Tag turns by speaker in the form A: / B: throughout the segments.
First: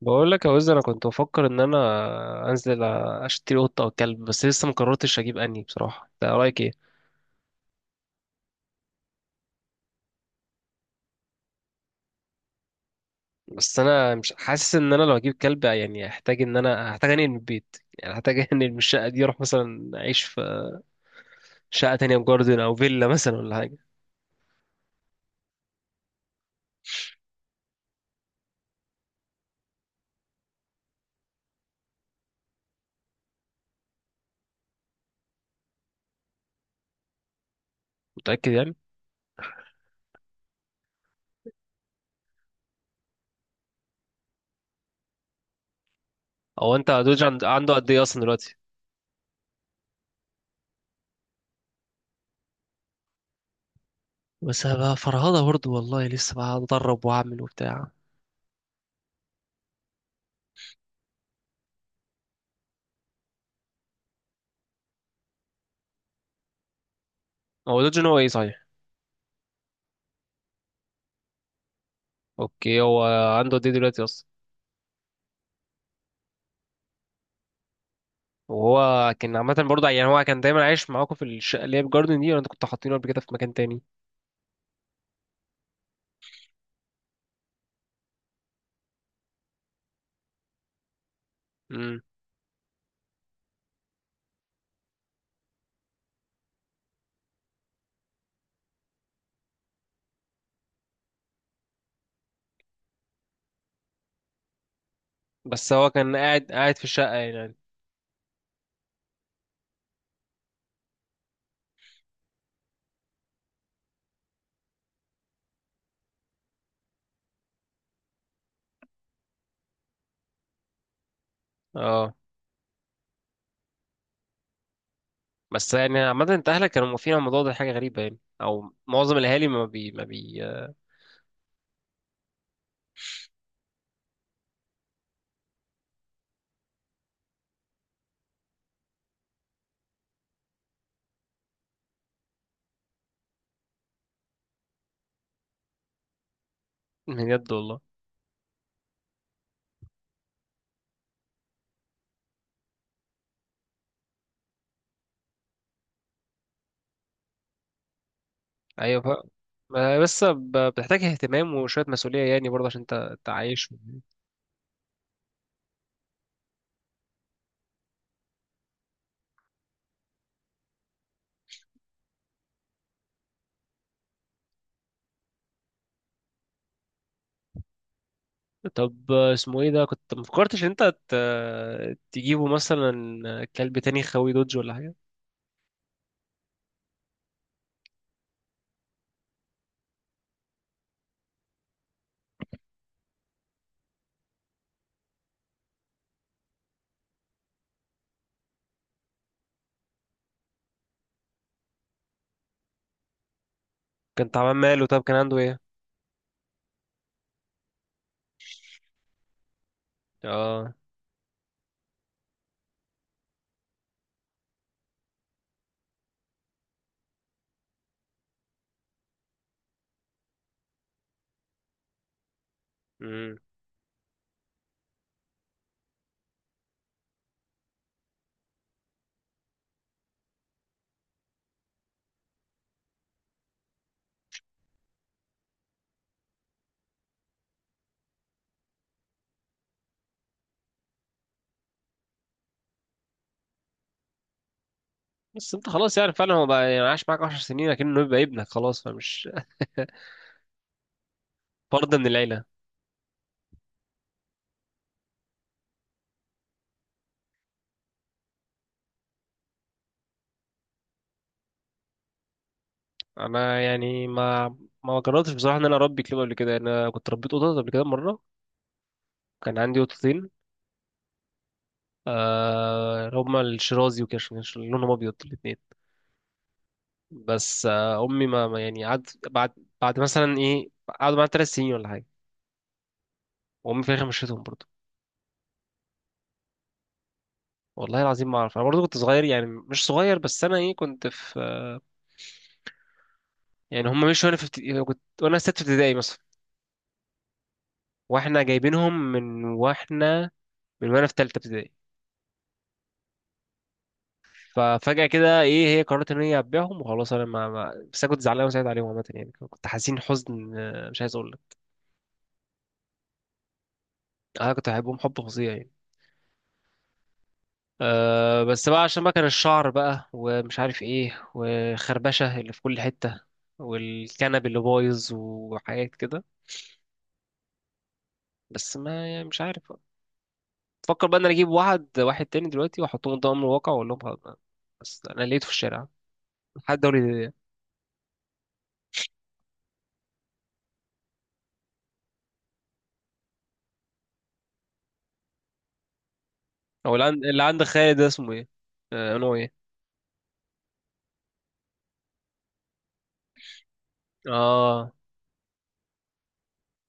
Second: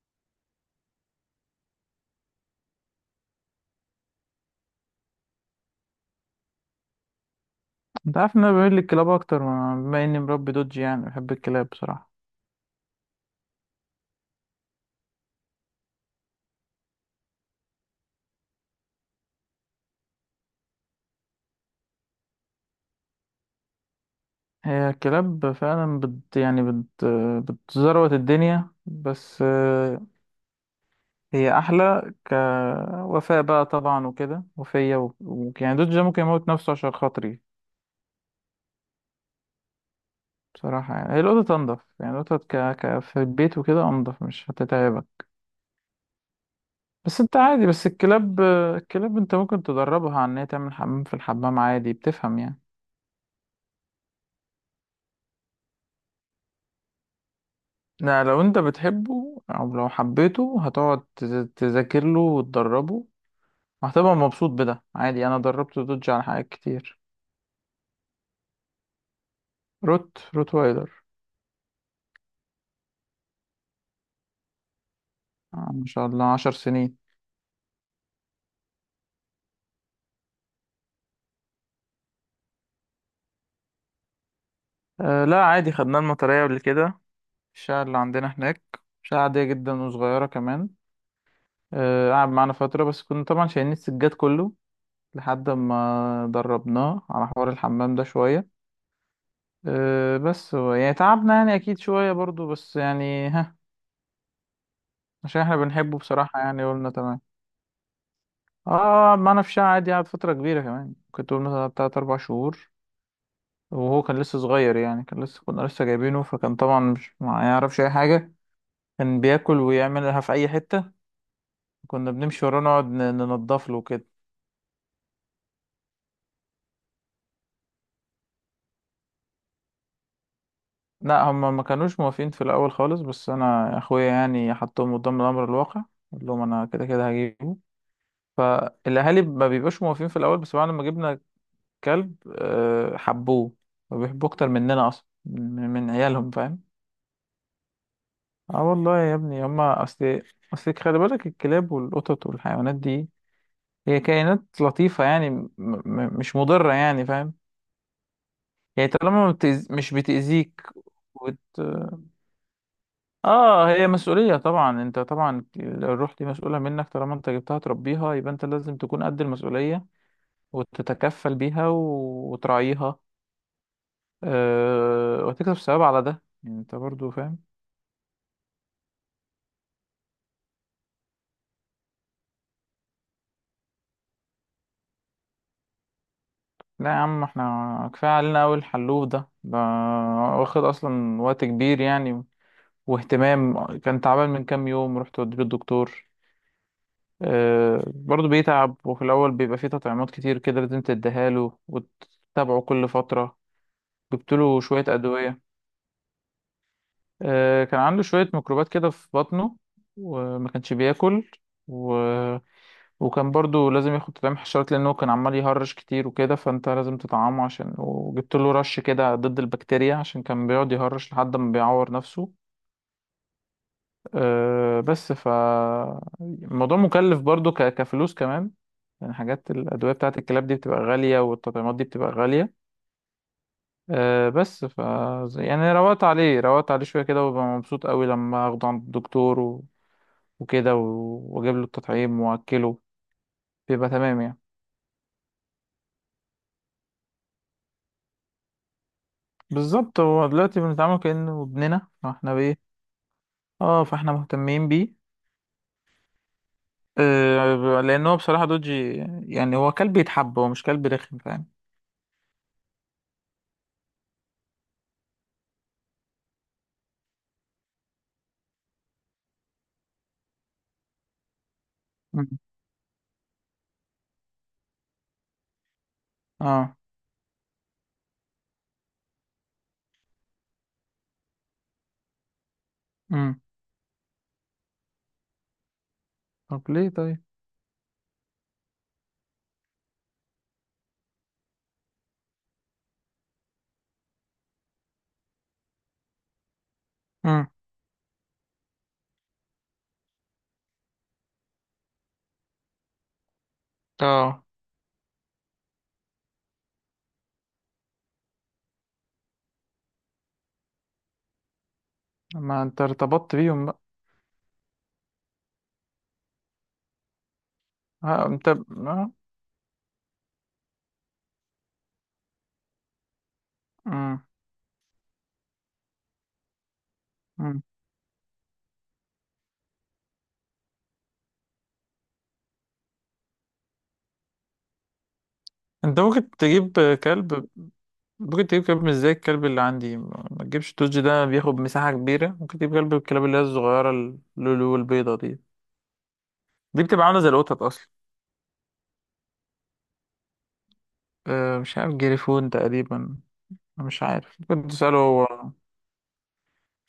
A: بقول لك يا وزر، انا كنت بفكر ان انا انزل اشتري قطه او كلب، بس لسه ما قررتش اجيب انهي بصراحه، ده رايك ايه؟
B: انت عارف ان انا بميل للكلاب اكتر بما اني مربي دوج، يعني بحب الكلاب بصراحة.
A: بس انا مش حاسس ان انا لو اجيب كلب، يعني هحتاج ان انا هحتاج انقل من البيت، يعني هحتاج انقل من الشقه دي، اروح مثلا اعيش في شقه تانية في جاردن او فيلا مثلا ولا حاجه.
B: هي الكلاب فعلا بت، يعني بتزروت الدنيا، بس هي احلى كوفاء بقى طبعا وكده، وفية يعني دوج ده ممكن يموت نفسه عشان خاطري.
A: متاكد يعني؟
B: بصراحة يعني هي القطط انضف، يعني القطط في البيت وكده انضف، مش هتتعبك.
A: او انت
B: بس
A: دوج
B: انت عادي،
A: عنده
B: بس
A: قد ايه اصلا
B: الكلاب
A: دلوقتي؟
B: الكلاب انت ممكن تدربها على ان هي تعمل حمام في الحمام، عادي بتفهم يعني.
A: بس هبقى فرهضه برضه، والله لسه بقى اتدرب واعمل وبتاع.
B: لا، لو انت بتحبه او لو حبيته هتقعد تذاكر له وتدربه، وهتبقى مبسوط بده عادي، انا دربت دوج على حاجات كتير.
A: هو دوج إن هو ايه صحيح؟
B: روت روت وايلر.
A: اوكي. هو عنده قد ايه دلوقتي اصلا؟
B: آه، ما شاء الله 10 سنين.
A: وهو كان عامة برضه، يعني هو كان دايما عايش معاكم في الشقة اللي هي بجاردن دي، ولا انتوا كنتوا حاطينه قبل كده في مكان تاني؟
B: أه لا، عادي خدناه المطرية قبل كده. الشقة اللي عندنا هناك شقة عادية جدا وصغيرة كمان.
A: امم.
B: أه، قعد معانا فترة، بس كنا طبعا شايلين السجاد كله لحد ما دربناه على حوار الحمام ده شوية. أه، بس هو يعني تعبنا، يعني أكيد شوية برضو، بس يعني ها، عشان احنا
A: بس هو
B: بنحبه
A: كان
B: بصراحة،
A: قاعد
B: يعني
A: قاعد في
B: قلنا
A: الشقة
B: تمام.
A: يعني؟
B: اه، ما انا في شقة عادي، قعد فترة كبيرة كمان، كنت قلنا مثلا تلات أربع شهور. وهو كان لسه صغير، يعني كان لسه كنا لسه جايبينه، فكان طبعا مش ما يعرفش أي حاجة، كان بياكل ويعملها في أي حتة. كنا
A: اه.
B: بنمشي وراه نقعد ننضف له كده.
A: بس يعني عامة انت اهلك كانوا موافقين على الموضوع ده؟ حاجة غريبة يعني، او معظم الاهالي ما بي ما بي
B: لا، هما ما كانوش موافقين في الأول خالص، بس أنا أخويا يعني حطهم قدام الأمر الواقع، قلت لهم أنا كده كده هجيبه. فالأهالي ما بيبقاش موافقين في الأول، بس بعد ما جبنا كلب، حبوه، وبيحبوه أكتر مننا أصلا، من عيالهم، فاهم؟
A: بجد والله؟
B: اه والله يا ابني، هما أصل، خلي بالك الكلاب والقطط والحيوانات دي، هي كائنات لطيفة، يعني مش مضرة، يعني فاهم. يعني
A: ايوه،
B: طالما ما بتأز... مش
A: بس
B: بتأذيك.
A: بتحتاج
B: وت...
A: اهتمام وشوية مسؤولية يعني برضه عشان انت
B: اه،
A: تعيش.
B: هي مسؤولية طبعا، انت طبعا الروح دي مسؤولة منك، طالما انت جبتها تربيها يبقى انت لازم تكون قد المسؤولية، وتتكفل بيها وتراعيها. وتكسب ثواب على ده، يعني انت برضو فاهم.
A: طب اسمه ايه؟ ده كنت ما فكرتش ان انت تجيبه مثلا كلب تاني خوي دوج ولا حاجة.
B: لا يا عم، احنا كفاية علينا أوي الحلوف ده، واخد أصلا وقت كبير يعني، واهتمام، كان تعبان من كام يوم، رحت وديه الدكتور. اه، برضه بيتعب، وفي الأول بيبقى فيه تطعيمات كتير كده لازم تديها له وتتابعه كل فترة،
A: كان
B: جبت
A: تعبان
B: له شوية
A: ماله؟ طب كان عنده
B: أدوية.
A: ايه؟
B: آه، كان عنده شوية ميكروبات كده في بطنه، وما كانش
A: اه.
B: بياكل. و... وكان برضو لازم ياخد تطعيم حشرات، لأنه كان عمال يهرش كتير وكده، فأنت لازم تطعمه، عشان وجبت له رش كده ضد البكتيريا، عشان كان بيقعد يهرش لحد ما بيعور نفسه.
A: مم.
B: آه، بس الموضوع مكلف برضو، كفلوس كمان، يعني حاجات الأدوية بتاعة الكلاب دي بتبقى غالية، والتطعيمات دي بتبقى غالية. أه بس يعني روقت عليه شوية كده، وببقى مبسوط قوي لما اخده عند الدكتور وكده، واجيب له التطعيم واكله، بيبقى تمام يعني.
A: بس انت خلاص يعني فعلا هو بقى، يعني عاش معاك 10 سنين لكنه يبقى ابنك خلاص، فمش...
B: بالظبط، هو دلوقتي بنتعامل كأنه ابننا،
A: فرد من
B: فاحنا
A: العيله.
B: بايه، اه، فاحنا مهتمين بيه. آه، لان هو بصراحة دوجي، يعني هو كلب يتحب، هو مش كلب رخم، فاهم.
A: انا يعني ما جربتش بصراحه ان انا اربي كلاب قبل كده، انا كنت ربيت قطط قبل كده مره. كان عندي قطتين.
B: مم.
A: آه، هما الشرازي وكاش لونهم ابيض الاثنين.
B: اه.
A: بس امي ما يعني قعدت بعد... بعد مثلا ايه، قعدوا معايا 3 سنين ولا حاجه.
B: امم.
A: وامي في الاخر مشيتهم برضه.
B: طب ليه طيب؟
A: والله العظيم ما اعرف، انا برضه كنت صغير، يعني مش صغير بس انا ايه كنت في... يعني هم مشوا وانا في ابتدائي كنت، وانا ست ابتدائي مثلا.
B: امم.
A: واحنا جايبينهم من وانا في تالتة ابتدائي.
B: اه،
A: ففجأة كده ايه هي قررت ان هي هتبيعهم وخلاص، انا بس انا كنت زعلان وسعيد عليهم عامة يعني، كنت حزين حزن، مش عايز اقول لك.
B: ما انت ارتبطت بيهم بقى.
A: انا كنت بحبهم حب فظيع يعني.
B: آه، انت.
A: بس بقى عشان
B: آه.
A: بقى كان الشعر بقى ومش عارف ايه، وخربشة اللي في كل حتة.
B: مم.
A: والكنب اللي بايظ وحاجات كده.
B: مم.
A: بس ما يعني مش عارف. بفكر بقى ان انا اجيب واحد واحد تاني دلوقتي واحطهم قدام الواقع واقول لهم خلاص بقى. بس انا لقيته في الشارع
B: انت
A: حد دوري.
B: كلب ممكن تجيب كلب مش زي الكلب اللي عندي، ما تجيبش، التوج ده بياخد مساحة كبيرة، ممكن تجيب كلب، الكلاب اللي هي الصغيرة، اللولو البيضة دي، دي
A: هو
B: بتبقى عاملة زي
A: اللي عند
B: القطط أصلا.
A: خالد ده اسمه ايه؟ نوع ايه؟
B: أه، مش عارف، جريفون تقريبا. أنا مش عارف، ممكن
A: اه.
B: تسأله هو،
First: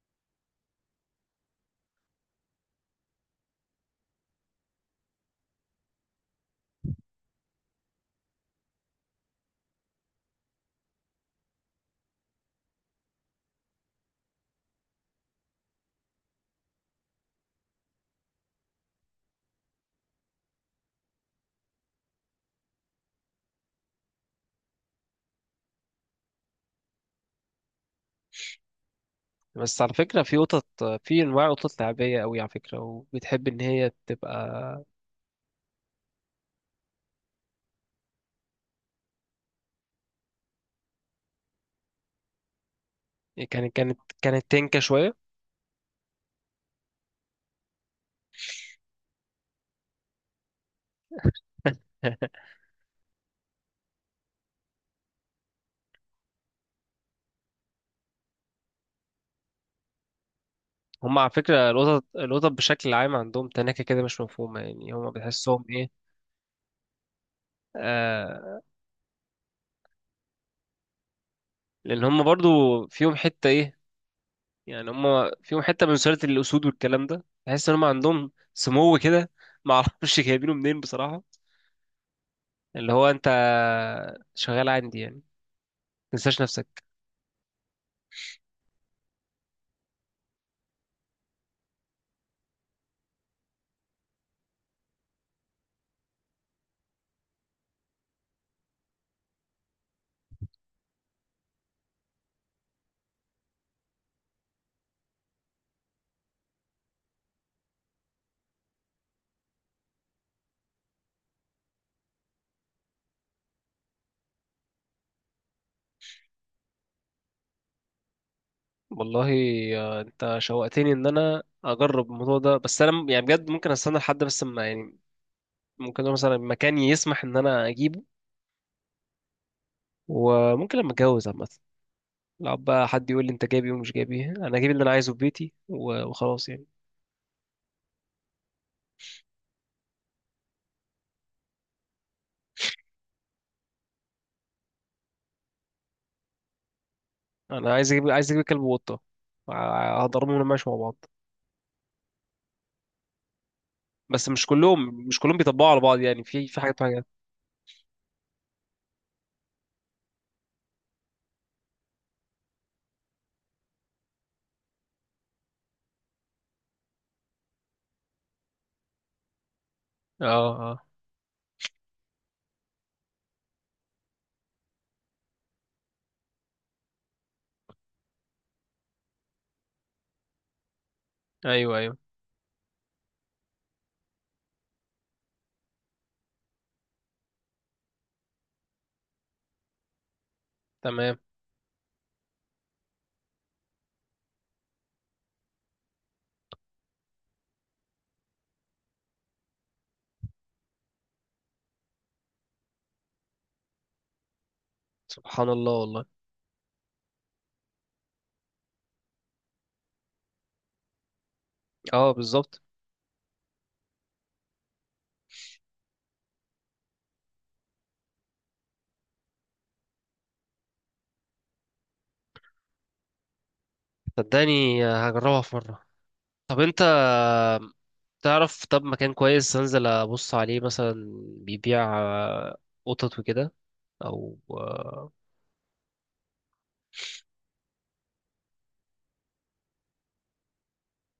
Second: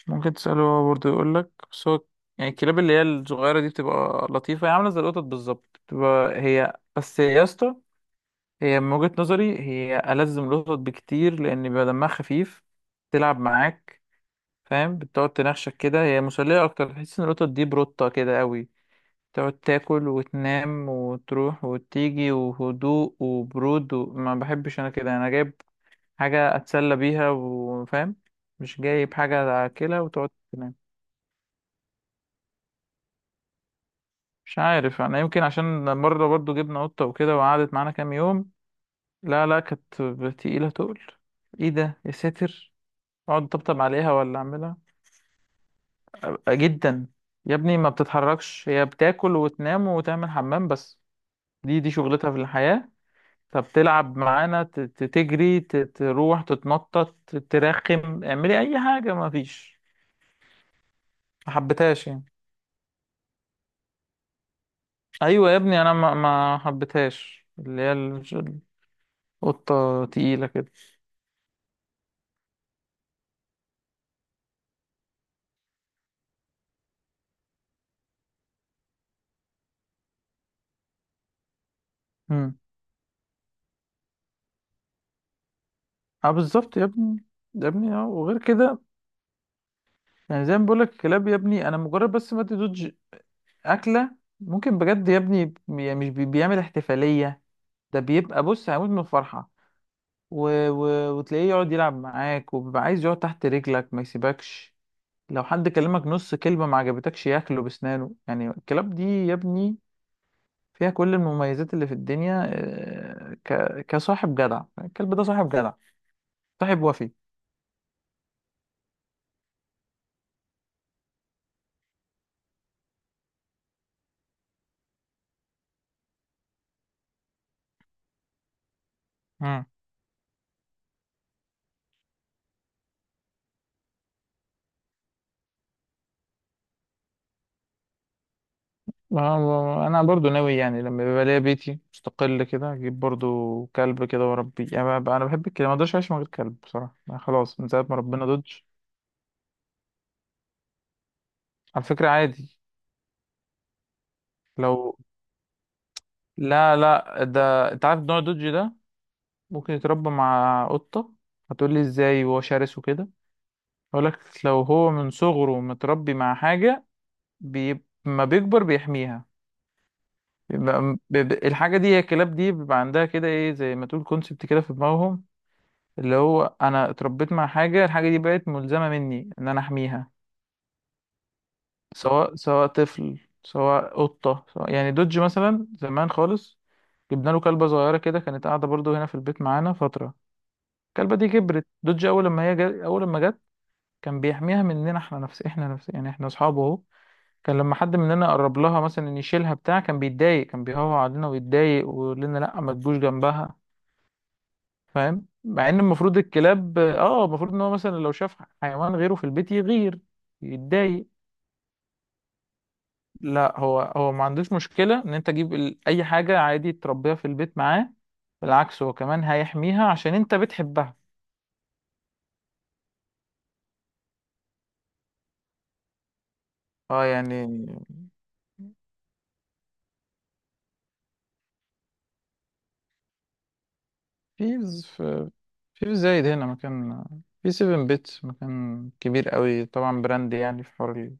B: ممكن تسأله هو برضه يقول لك، بس هو يعني الكلاب اللي هي الصغيرة دي بتبقى لطيفة، هي عاملة زي القطط بالظبط، بتبقى هي بس يا اسطى. هي من وجهة نظري هي ألزم القطط بكتير، لأن بيبقى دمها خفيف، تلعب معاك، فاهم، بتقعد تنخشك كده، هي مسلية أكتر. تحس إن القطط دي بروتة كده أوي، تقعد تاكل وتنام وتروح وتيجي، وهدوء وبرود، وما بحبش أنا كده. أنا جايب حاجة أتسلى بيها، وفاهم، مش جايب حاجة
A: بس على
B: أكلها
A: فكرة
B: وتقعد
A: في قطط،
B: تنام.
A: في انواع قطط لعبية قوي على فكرة، وبتحب ان هي
B: مش
A: تبقى...
B: عارف، أنا يمكن عشان مرة برضو جبنا قطة وكده وقعدت معانا كام يوم، لا لا، كانت تقيلة تقل، إيه ده يا ساتر، أقعد
A: يعني كانت
B: أطبطب
A: كانت
B: عليها ولا
A: كانت
B: أعملها
A: تنكة شوية.
B: جدا. يا ابني ما بتتحركش، هي بتاكل وتنام وتعمل حمام بس، دي شغلتها في الحياة. فبتلعب معانا تجري، تروح، تتنطط، ترخم، اعملي اي حاجة، ما فيش،
A: هم على
B: ما
A: فكرة القطط
B: حبيتهاش يعني.
A: القطط بشكل عام عندهم تناكة كده مش مفهومة، يعني هم
B: ايوه يا
A: بتحسهم
B: ابني،
A: ايه؟
B: انا ما حبيتهاش، اللي هي
A: آه
B: القطة تقيلة كده.
A: لان هم برضو فيهم حتة ايه، يعني هم فيهم حتة من سلالة الأسود والكلام ده، تحس ان هم عندهم سمو كده. معرفش جايبينه منين بصراحة.
B: امم.
A: اللي هو انت شغال عندي يعني،
B: اه،
A: تنساش
B: بالظبط يا
A: نفسك.
B: ابني. يا ابني، اه، وغير كده يعني، زي ما بقولك الكلاب يا ابني، انا مجرد بس ما تدوج اكلة، ممكن بجد يا ابني، بي- مش بي- بيعمل احتفالية، ده بيبقى بص هيموت من الفرحة، و... وتلاقيه يقعد يلعب معاك، وبيبقى عايز يقعد تحت رجلك، ما يسيبكش. لو حد كلمك نص كلمة ما عجبتكش، ياكله بسنانه، يعني الكلاب دي يا ابني فيها كل المميزات اللي في الدنيا. آه، كصاحب جدع، الكلب ده صاحب جدع، صاحب وفي.
A: والله. انت شوقتني ان انا اجرب الموضوع ده، بس انا يعني بجد ممكن استنى لحد بس ما يعني، ممكن أقول مثلا مكان يسمح ان انا اجيبه.
B: مم.
A: وممكن لما اتجوز عامه، لو بقى حد يقول لي انت جايب ايه ومش جايب ايه، انا جايب اللي انا عايزه في بيتي و- وخلاص يعني.
B: انا برضو ناوي، يعني لما بيبقى ليا بيتي مستقل كده اجيب برضو كلب كده واربيه، يعني بقى انا بحب الكلاب، ما اقدرش اعيش من غير كلب بصراحة، أنا خلاص من
A: انا
B: ساعة
A: عايز
B: ما
A: اجيب
B: ربنا
A: عايز اجيب
B: دودج.
A: كلب وقطه. هضربهم لما ماشي مع بعض.
B: على فكرة عادي.
A: بس مش
B: لو...
A: كلهم مش كلهم بيطبقوا على بعض، يعني في
B: لا
A: حاجات حاجات.
B: لا، ده انت عارف نوع دوجي ده، ممكن يتربى مع قطة، هتقولي ازاي وهو شرس وكده، اقولك، لو هو من صغره متربي مع حاجة، ما بيكبر بيحميها،
A: اه.
B: بيبقى
A: اه.
B: الحاجة دي، هي الكلاب دي بيبقى عندها كده ايه، زي ما تقول كونسبت كده في دماغهم، اللي هو انا اتربيت مع حاجة، الحاجة دي بقت ملزمة مني ان انا احميها،
A: ايوه، ايوه.
B: سواء طفل، سواء قطة، يعني دوج مثلا زمان خالص، جبنا له كلبة صغيرة كده، كانت قاعدة برضو هنا في البيت معانا فترة. الكلبة
A: تمام.
B: دي كبرت، دوج أول لما جت، كان بيحميها مننا، احنا نفس، يعني احنا أصحابه أهو. كان لما حد مننا قرب لها مثلا ان يشيلها بتاع، كان بيتضايق، كان بيهوى علينا ويتضايق، ويقول لنا لأ، ما تجوش جنبها، فاهم،
A: سبحان الله
B: مع إن
A: والله.
B: المفروض الكلاب المفروض إن هو مثلا لو شاف حيوان غيره في البيت، يغير، يتضايق.
A: اه، بالظبط.
B: لا، هو هو ما عندوش مشكلة إن أنت تجيب أي حاجة، عادي تربيها في البيت معاه، بالعكس هو كمان هيحميها عشان أنت بتحبها.
A: صدقني، هجربها في مره. طب انت
B: اه يعني،
A: تعرف طب مكان كويس انزل ابص عليه مثلا بيبيع قطط وكده، او
B: في في في زايد هنا مكان، في سيفن بيتس، مكان كبير قوي طبعا، براند، يعني في حوار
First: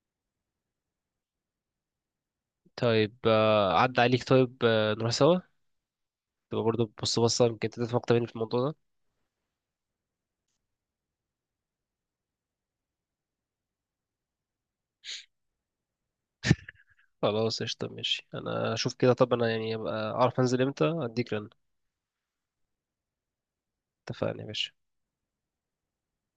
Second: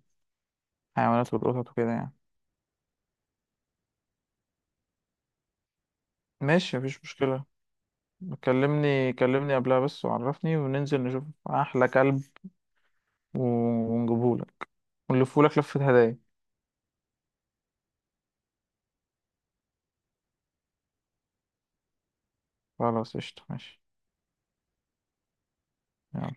B: الحيوانات والقطط وكده يعني.
A: طيب عدى عليك، طيب نروح سوا؟ تبقى
B: ماشي،
A: برضه
B: مفيش
A: بص بصة،
B: مشكلة،
A: يمكن انت تفهم اكتر مني في الموضوع ده.
B: كلمني كلمني قبلها بس وعرفني، وننزل نشوف أحلى كلب ونجيبهولك، ونلفهولك لفة هدايا.
A: خلاص قشطة ماشي، انا اشوف كده. طب انا يعني ابقى اعرف انزل امتى، اديك رن.
B: خلاص قشطة ماشي
A: اتفقنا يا باشا.
B: يلا.